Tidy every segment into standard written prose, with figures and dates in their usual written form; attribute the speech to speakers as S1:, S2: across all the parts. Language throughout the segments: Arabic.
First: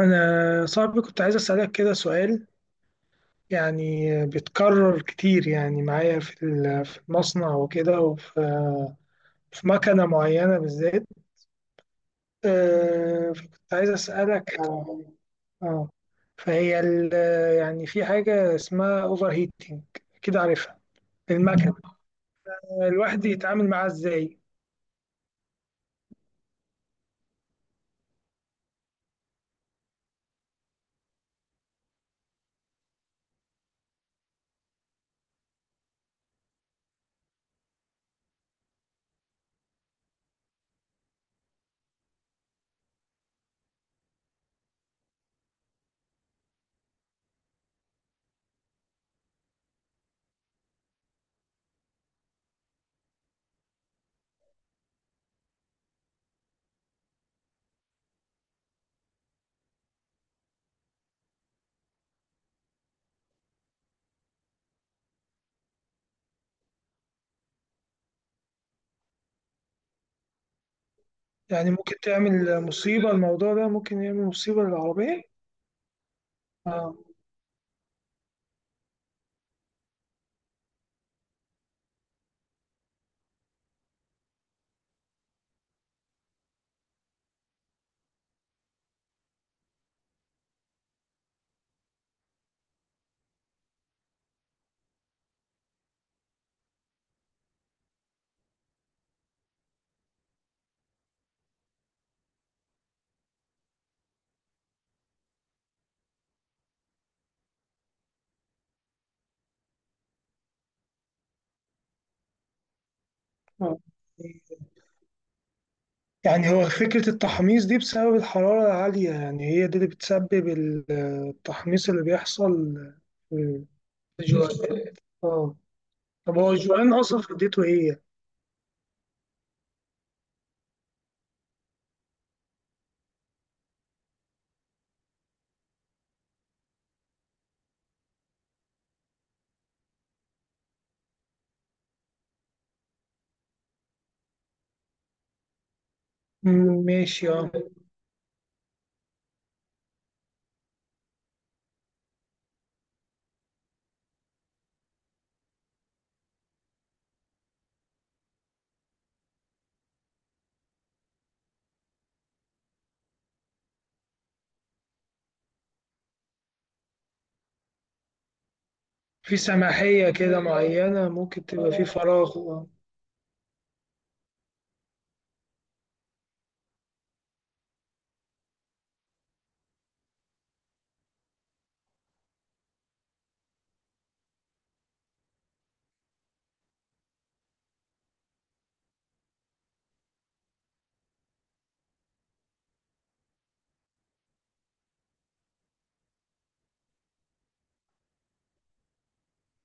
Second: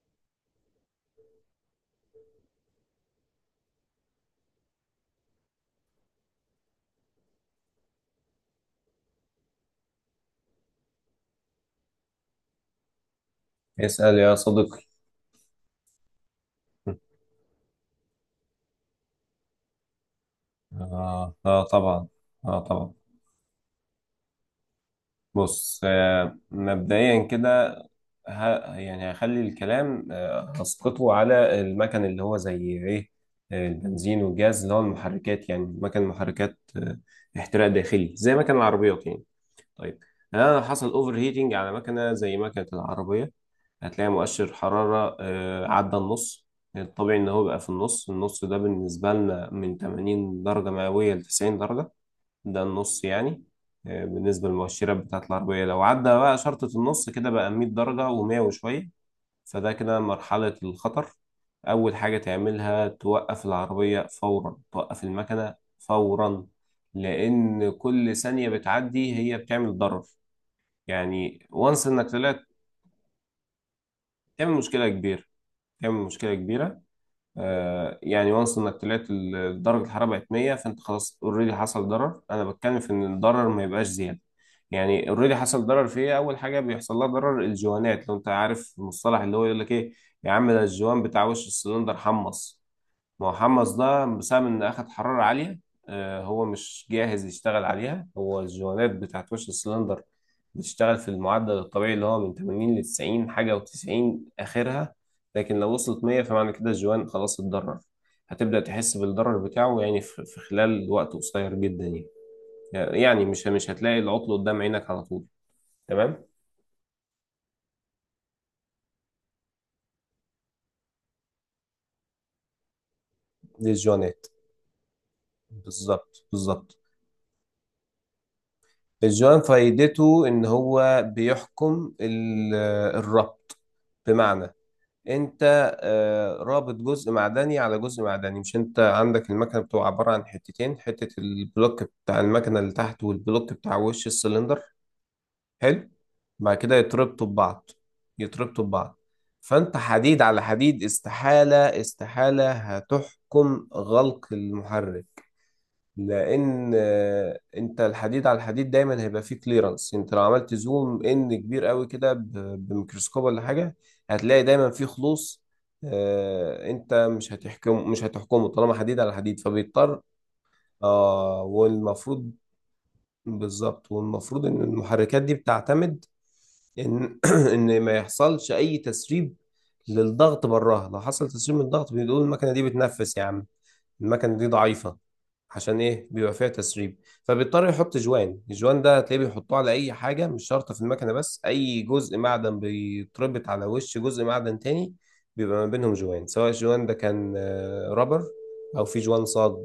S1: أنا صاحبي كنت عايز أسألك كده سؤال يعني بيتكرر كتير يعني معايا في المصنع وكده وفي مكنة معينة بالذات، فكنت عايز
S2: اسأل يا
S1: أسألك
S2: صديقي.
S1: على- اه فهي ال- يعني في حاجة اسمها أوفر هيتنج، أكيد عارفها
S2: آه, آه
S1: المكنة.
S2: طبعا آه طبعا
S1: الواحد يتعامل معاها إزاي؟
S2: بص، مبدئيا كده، يعني هخلي الكلام، هسقطه على المكن اللي هو زي إيه. البنزين والجاز، اللي هو المحركات، يعني مكن محركات احتراق داخلي، زي مكن العربيات يعني. طيب، أنا لو حصل أوفر هيتنج على مكنة زي مكنة العربية، هتلاقي مؤشر حرارة عدى النص. الطبيعي إن هو بقى في النص، النص ده بالنسبة لنا من 80 درجة مئوية ل 90 درجة، ده النص يعني. بالنسبة للمؤشرات بتاعة العربية، لو عدى بقى شرطة النص كده بقى 100 درجة و100 وشوية، فده كده مرحلة الخطر. أول حاجة تعملها توقف العربية فورا، توقف المكنة فورا، لأن كل ثانية بتعدي هي بتعمل ضرر. يعني
S1: يعني
S2: وانس
S1: ممكن
S2: إنك طلعت.
S1: تعمل مصيبة، الموضوع ده ممكن يعمل
S2: تعمل
S1: مصيبة
S2: مشكلة كبيرة،
S1: للعربية.
S2: تعمل مشكلة كبيرة.
S1: اه
S2: يعني وانس انك طلعت، درجه الحراره بقت 100، فانت خلاص اوريدي حصل ضرر. انا بتكلم في ان الضرر ما يبقاش زياده. يعني اوريدي حصل ضرر في ايه؟ اول حاجه بيحصل لها ضرر الجوانات. لو انت عارف المصطلح، اللي هو يقول لك ايه يا عم، ده الجوان بتاع وش السلندر حمص. ما هو حمص ده بسبب ان اخد حرارة عالية. هو مش جاهز يشتغل عليها. هو الجوانات بتاعت وش السلندر بتشتغل في المعدل الطبيعي اللي هو من 80 ل 90 حاجة و90 آخرها. لكن لو وصلت 100 فمعنى كده الجوان خلاص اتضرر. هتبدأ تحس بالضرر بتاعه يعني في خلال وقت قصير جدا يعني. يعني مش مش
S1: اه،
S2: هتلاقي العطل قدام عينك على طول. تمام.
S1: يعني هو فكرة التحميص دي بسبب الحرارة العالية، يعني هي دي اللي بتسبب التحميص اللي بيحصل في
S2: دي الجوانات.
S1: الجوان. اه.
S2: بالظبط
S1: طب هو
S2: بالظبط.
S1: الجوان أصلا فديته ايه؟
S2: الجوان فايدته ان هو بيحكم الربط. بمعنى انت، رابط جزء معدني على جزء معدني، مش؟ انت عندك المكنه بتبقى عباره عن حتتين، حته البلوك بتاع المكنه اللي تحت، والبلوك بتاع وش السلندر. حلو. بعد كده
S1: مم،
S2: يتربطوا
S1: ماشي اه.
S2: ببعض، يتربطوا ببعض. فانت حديد على حديد، استحاله استحاله هتحكم غلق المحرك. لان انت الحديد على الحديد دايما هيبقى فيه كليرنس. انت لو عملت زوم ان كبير قوي كده، بميكروسكوب ولا حاجه، هتلاقي دايما فيه خلوص. انت مش هتحكم، مش هتحكمه طالما حديد على
S1: في
S2: حديد، فبيضطر.
S1: سماحية كده معينة
S2: اه
S1: ممكن تبقى في
S2: والمفروض.
S1: فراغ آه.
S2: بالظبط، والمفروض ان المحركات دي بتعتمد ان ما يحصلش اي تسريب للضغط براها. لو حصل تسريب من الضغط بنقول المكنه دي بتنفس يا عم، المكنة دي ضعيفة. عشان ايه بيبقى فيها تسريب؟ فبيضطر يحط جوان. الجوان ده هتلاقيه بيحطوه على اي حاجة، مش شرط في المكنة بس، اي جزء معدن بيتربط على وش جزء معدن تاني بيبقى ما بينهم جوان. سواء الجوان ده كان رابر او في جوان صاج.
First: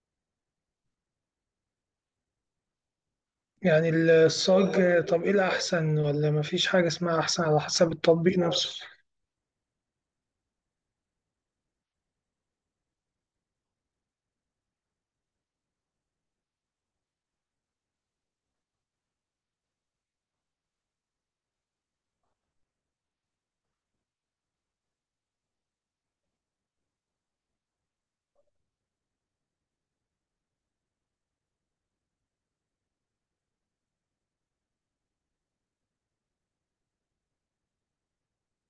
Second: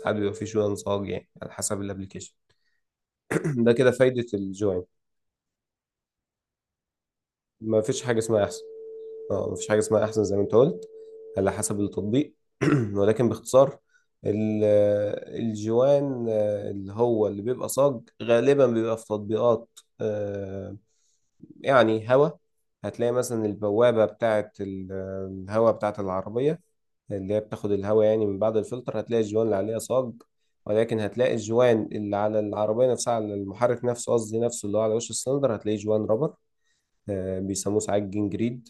S2: ساعات بيبقى في جوان صاج، يعني على حسب الابليكيشن. ده
S1: يعني
S2: كده فايدة الجوان.
S1: الصاج، طب ايه الأحسن ولا مفيش حاجة اسمها أحسن، على
S2: ما
S1: حسب
S2: فيش حاجة
S1: التطبيق
S2: اسمها احسن.
S1: نفسه.
S2: اه مفيش حاجة اسمها أحسن زي ما أنت قلت، على حسب التطبيق. ولكن باختصار، ال- الجوان، اللي هو اللي بيبقى صاج غالبا بيبقى في تطبيقات، آه، يعني هوا، هتلاقي مثلا البوابة بتاعة الهوا بتاعة العربية، اللي هي بتاخد الهوا يعني من بعد الفلتر، هتلاقي الجوان اللي عليها صاج. ولكن هتلاقي الجوان اللي على العربية نفسها، على المحرك نفسه قصدي، نفسه اللي هو على وش السلندر، هتلاقيه جوان رابر. بيسموه ساعات جنجريد.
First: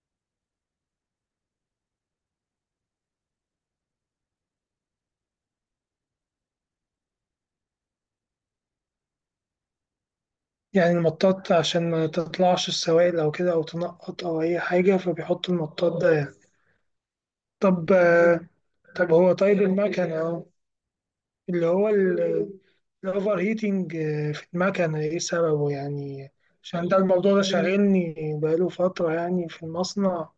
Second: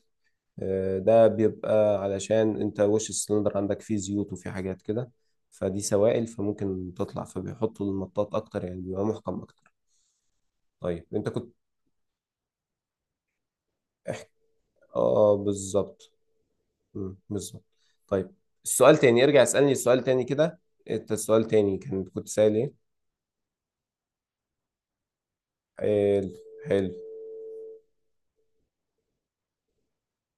S2: ده بيبقى علشان انت وش السلندر عندك فيه زيوت وفيه حاجات كده، فدي سوائل فممكن تطلع، فبيحطوا المطاط اكتر يعني، بيبقى محكم اكتر.
S1: يعني
S2: طيب انت
S1: المطاط
S2: كنت،
S1: عشان ما تطلعش السوائل أو كده أو تنقط أو أي حاجة
S2: اه،
S1: فبيحطوا المطاط
S2: بالظبط.
S1: ده يعني.
S2: بالظبط.
S1: طب
S2: طيب،
S1: آه،
S2: السؤال
S1: طب
S2: تاني،
S1: هو
S2: ارجع
S1: طيب
S2: اسألني السؤال
S1: المكنة
S2: تاني
S1: أهو،
S2: كده. انت السؤال
S1: اللي
S2: تاني
S1: هو
S2: كان كنت سائل ايه؟
S1: الأوفر هيتنج في المكنة إيه سببه
S2: حلو.
S1: يعني، عشان
S2: حلو.
S1: ده الموضوع ده شاغلني بقاله فترة يعني في المصنع،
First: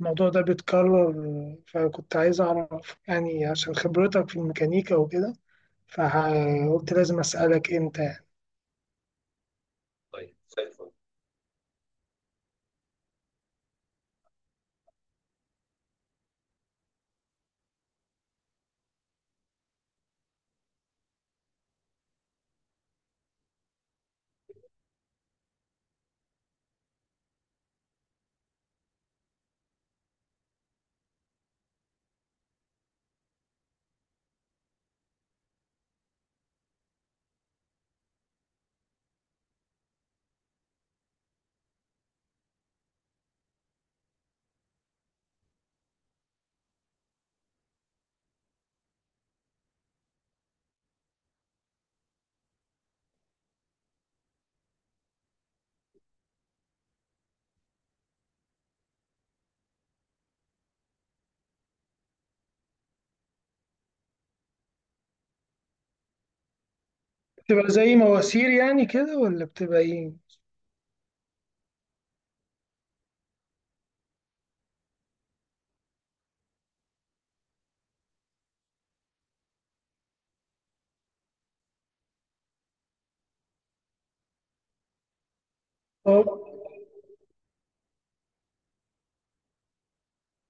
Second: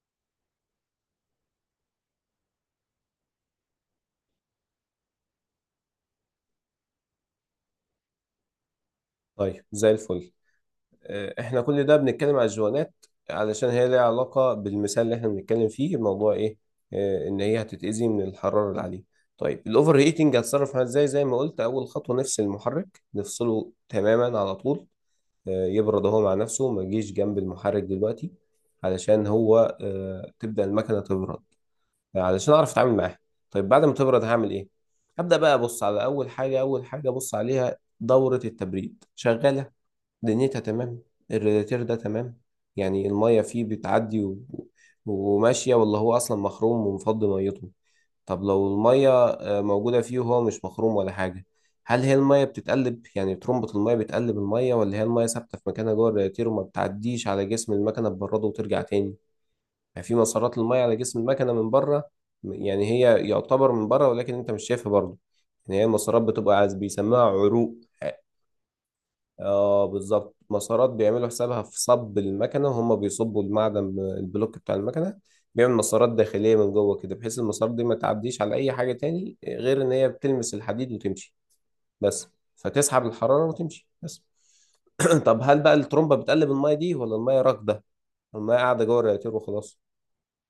S1: الموضوع ده بيتكرر، فكنت عايز أعرف يعني عشان خبرتك في الميكانيكا وكده، فقلت لازم أسألك أنت يعني.
S2: طيب زي الفل. احنا كل ده بنتكلم على الجوانات علشان هي ليها علاقة بالمثال اللي احنا بنتكلم فيه. الموضوع ايه؟ ان هي هتتأذي من الحرارة العالية. طيب الاوفر هيتنج هتصرف معاه ازاي؟ زي ما قلت اول خطوة نفس المحرك نفصله تماما على طول. يبرد هو مع نفسه، ما يجيش جنب المحرك دلوقتي، علشان هو، تبدأ المكنة تبرد علشان اعرف اتعامل معاها. طيب بعد ما تبرد هعمل ايه؟ هبدأ بقى ابص على اول حاجة. اول حاجة ابص عليها دورة التبريد شغالة، دنيتها تمام، الرادياتير ده تمام، يعني المية فيه بتعدي وماشية، ولا هو أصلا مخروم ومفضي ميته. طب لو المية موجودة فيه وهو مش مخروم ولا حاجة، هل هي المية بتتقلب، يعني ترمبة المية بتقلب المية، ولا هي المية ثابتة في مكانها جوه الرادياتير وما بتعديش على جسم المكنة تبرده وترجع تاني؟ يعني في مسارات المية على جسم المكنة من بره. يعني هي يعتبر من بره ولكن أنت مش شايفها برضه. يعني هي المسارات بتبقى عايز بيسموها
S1: بتبقى
S2: عروق.
S1: زي مواسير يعني كده ولا بتبقى
S2: اه
S1: إيه؟
S2: بالظبط، مسارات بيعملوا حسابها في صب المكنه، وهم بيصبوا المعدن، البلوك بتاع المكنه بيعمل مسارات داخليه من جوه كده، بحيث المسارات دي ما تعديش على اي حاجه تاني غير ان هي بتلمس الحديد وتمشي بس. فتسحب الحراره وتمشي بس. طب هل بقى الترمبه
S1: أه،
S2: بتقلب الميه دي، ولا الميه راكده، الميه قاعده جوه الرياتير وخلاص؟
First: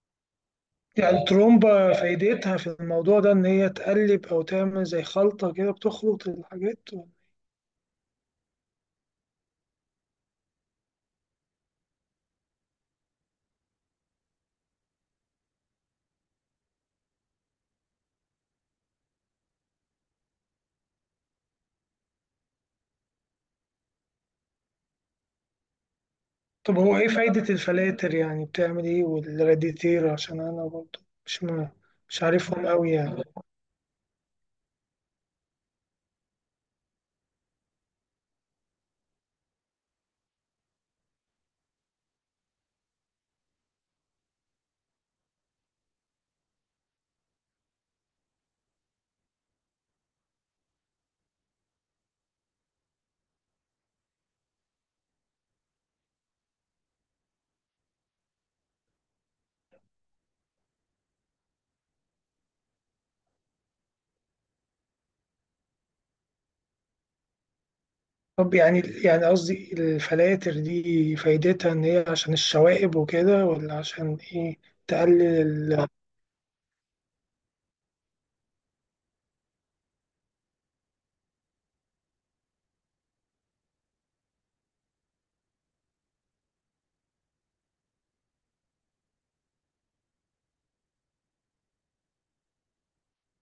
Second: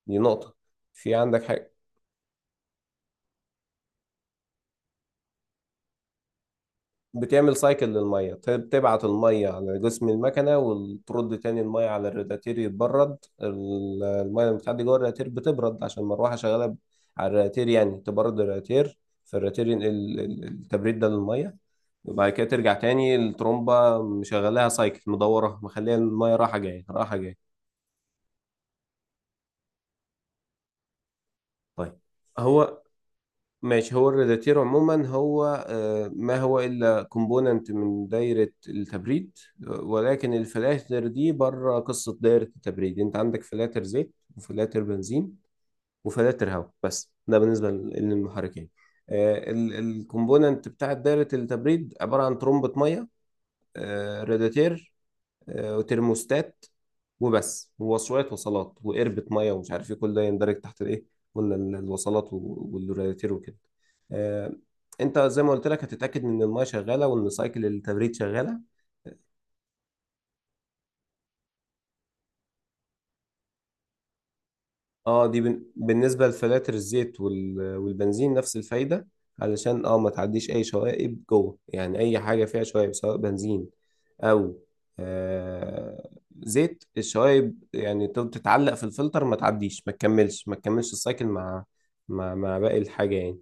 S2: دي نقطه. في
S1: يعني
S2: عندك،
S1: الترومبة فايدتها في الموضوع ده إن هي تقلب أو تعمل زي خلطة كده بتخلط الحاجات.
S2: بتعمل سايكل للميه. بتبعت الميه على جسم المكنه وترد تاني الميه على الرادياتير يتبرد. الميه اللي بتعدي جوه الرادياتير بتبرد عشان المروحه شغاله، على الرادياتير، يعني تبرد الرادياتير، فالرادياتير ينقل التبريد ده للميه. وبعد كده ترجع تاني الترومبه مشغلاها سايكل مدوره مخليها الميه رايحه
S1: طب
S2: جايه
S1: هو ايه
S2: رايحه
S1: فايدة
S2: جايه.
S1: الفلاتر يعني بتعمل ايه والراديتير، عشان انا برضه مش م...
S2: طيب
S1: مش عارفهم
S2: هو،
S1: قوي يعني.
S2: ماشي. هو الريداتير عموما هو، ما هو إلا كومبوننت من دايرة التبريد. ولكن الفلاتر دي بره قصة دايرة التبريد. انت عندك فلاتر زيت وفلاتر بنزين وفلاتر هواء، بس ده بالنسبة للمحركين. الكومبوننت بتاعة دايرة التبريد عبارة عن ترمبة مية، رادياتير، وترموستات وبس، ووصلات، وصلات وقربة ميه ومش عارف ايه، كل ده يندرج تحت الايه. قلنا الوصلات والرادياتير وكده. آه، انت زي ما قلت لك هتتاكد ان الميه شغاله وان سايكل التبريد
S1: طب
S2: شغاله.
S1: يعني يعني قصدي الفلاتر دي فايدتها ان هي عشان الشوائب وكده ولا عشان ايه، تقلل
S2: اه دي
S1: ال...
S2: بالنسبة لفلاتر الزيت والبنزين، نفس الفايدة. علشان اه ما تعديش اي شوائب جوه، يعني اي حاجة فيها شوائب، سواء بنزين او آه زيت، الشوائب يعني تفضل تتعلق في الفلتر، ما تعديش، ما تكملش ما تكملش السايكل مع مع باقي الحاجة يعني.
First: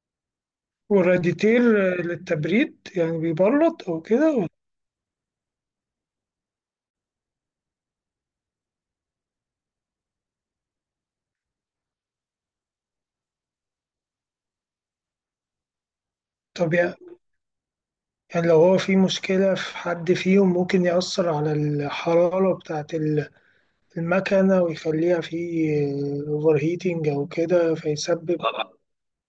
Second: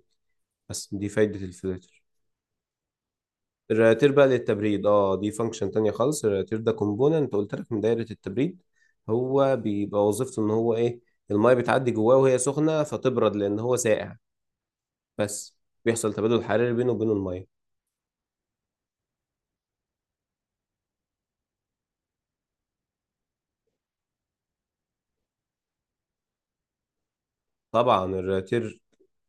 S2: بس دي فايدة
S1: والراديتير
S2: الفلاتر.
S1: للتبريد يعني بيبرد او
S2: الرياتير بقى
S1: كده ولا-.
S2: للتبريد، اه دي فانكشن تانية خالص. الرياتير ده كومبوننت قلت لك من دايرة التبريد. هو بيبقى وظيفته ان هو ايه؟ المية بتعدي جواه وهي سخنة فتبرد لان هو ساقع بس. بيحصل تبادل حراري
S1: طب
S2: بينه
S1: يعني
S2: وبين المية.
S1: يعني لو هو في مشكلة في حد فيهم ممكن يأثر على الحرارة بتاعة المكنة ويخليها في اوفر هيتنج او كده
S2: طبعا
S1: فيسبب.
S2: الرياتير،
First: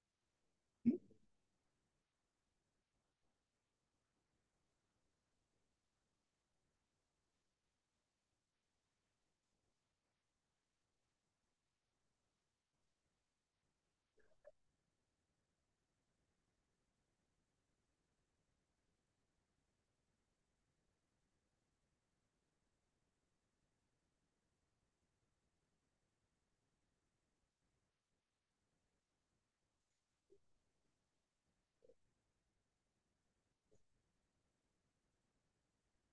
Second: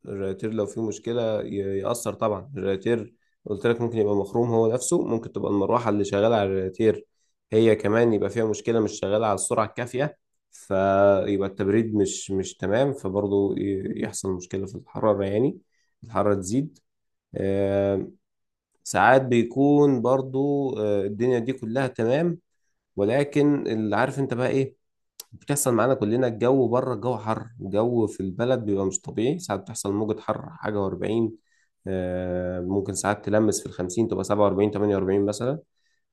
S2: الرياتير لو فيه مشكلة يأثر طبعا. الرياتير قلت لك ممكن يبقى مخروم هو نفسه، ممكن تبقى المروحة اللي شغالة على الرياتير هي كمان يبقى فيها مشكلة مش شغالة على السرعة الكافية، فيبقى التبريد مش مش تمام، فبرضه يحصل مشكلة في الحرارة يعني، الحرارة تزيد. آم، ساعات بيكون برضه الدنيا دي كلها تمام، ولكن اللي عارف انت بقى ايه، بتحصل معانا كلنا، الجو بره، الجو حر، الجو في البلد بيبقى مش طبيعي، ساعات بتحصل موجة حر حاجة وأربعين. ممكن ساعات تلمس في الخمسين، تبقى سبعة وأربعين تمانية وأربعين مثلا.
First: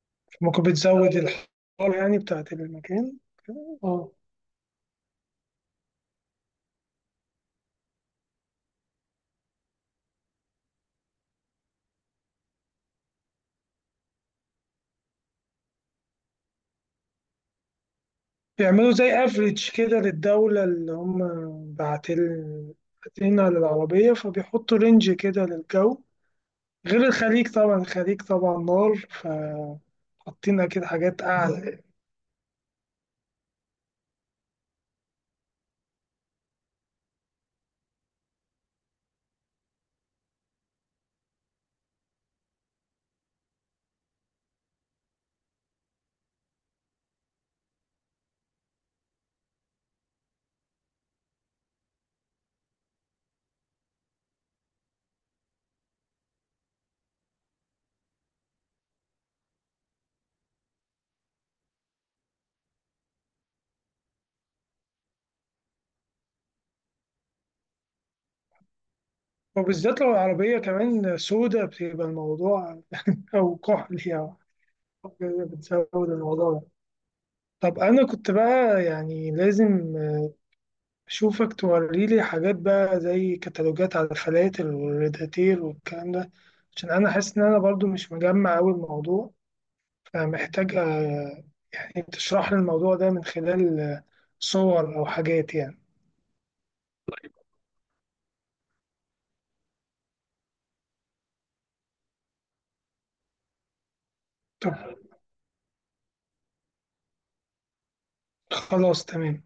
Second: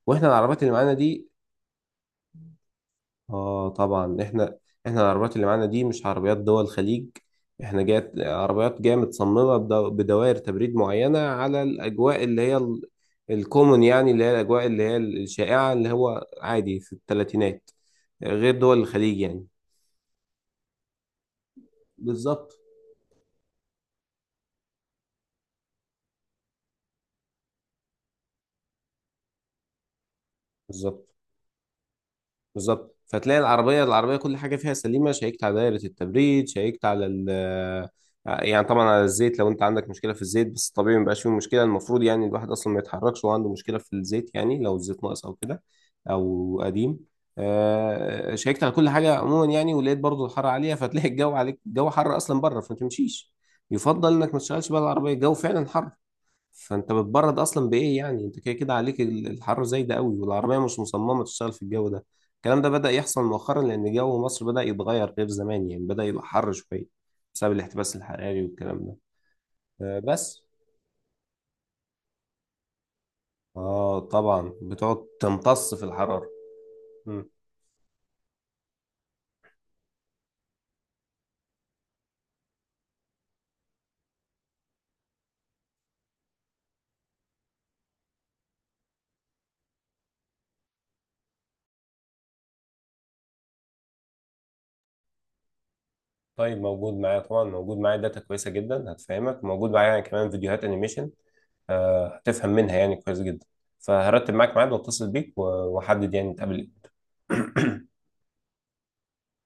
S2: وإحنا
S1: ممكن
S2: العربيات اللي معانا
S1: بتزود
S2: دي،
S1: الحرارة يعني بتاعة المكان.
S2: آه
S1: اه
S2: طبعا. إحنا إحنا العربيات اللي معانا دي مش عربيات دول الخليج. إحنا جات عربيات جاية متصممة بدوائر تبريد معينة على الأجواء اللي هي الكومن، يعني اللي هي الأجواء اللي هي الشائعة، اللي هو عادي في الثلاثينات، غير دول
S1: بيعملوا
S2: الخليج
S1: زي
S2: يعني.
S1: افريج كده للدولة اللي هم باعتين
S2: بالظبط.
S1: باعتينها للعربية فبيحطوا رينج كده للجو، غير الخليج طبعا، الخليج طبعا نار، فحاطين أكيد
S2: بالظبط
S1: حاجات أعلى.
S2: بالظبط. فتلاقي العربية، العربية كل حاجة فيها سليمة، شيكت على دايرة التبريد، شيكت على ال، يعني طبعا على الزيت، لو انت عندك مشكلة في الزيت، بس طبيعي ما بيبقاش فيه مشكلة، المفروض يعني الواحد اصلا ما يتحركش وهو عنده مشكلة في الزيت يعني، لو الزيت ناقص او كده او قديم، شيكت على كل حاجة عموما يعني، ولقيت برضو الحر عالية، فتلاقي الجو عليك، الجو حر اصلا بره، فما تمشيش. يفضل انك ما تشتغلش بقى العربية، الجو فعلا حر، فانت بتبرد اصلا بايه يعني؟ انت كده كده عليك الحر زي ده قوي، والعربيه مش مصممه تشتغل في الجو ده. الكلام ده بدا يحصل مؤخرا لان جو مصر بدا يتغير غير زمان، يعني بدا يبقى حر شويه بسبب الاحتباس الحراري والكلام ده.
S1: وبالذات لو
S2: بس.
S1: العربية كمان سودة بتبقى الموضوع أو كحل
S2: اه طبعا بتقعد
S1: يعني،
S2: تمتص في
S1: بتزود
S2: الحراره.
S1: الموضوع.
S2: مم.
S1: طب أنا كنت بقى يعني لازم أشوفك توريلي حاجات بقى زي كتالوجات على الفلاتر والريداتير والكلام ده، عشان أنا حاسس إن أنا برضو مش مجمع أوي الموضوع، فمحتاج يعني تشرح لي الموضوع ده من خلال صور أو حاجات يعني.
S2: طيب موجود معايا، طبعا موجود معايا داتا كويسه جدا هتفهمك، موجود معايا يعني كمان فيديوهات انيميشن، هتفهم منها يعني كويس جدا. فهرتب معاك ميعاد
S1: طب
S2: واتصل بيك واحدد يعني نتقابل إمتى.
S1: خلاص تمام.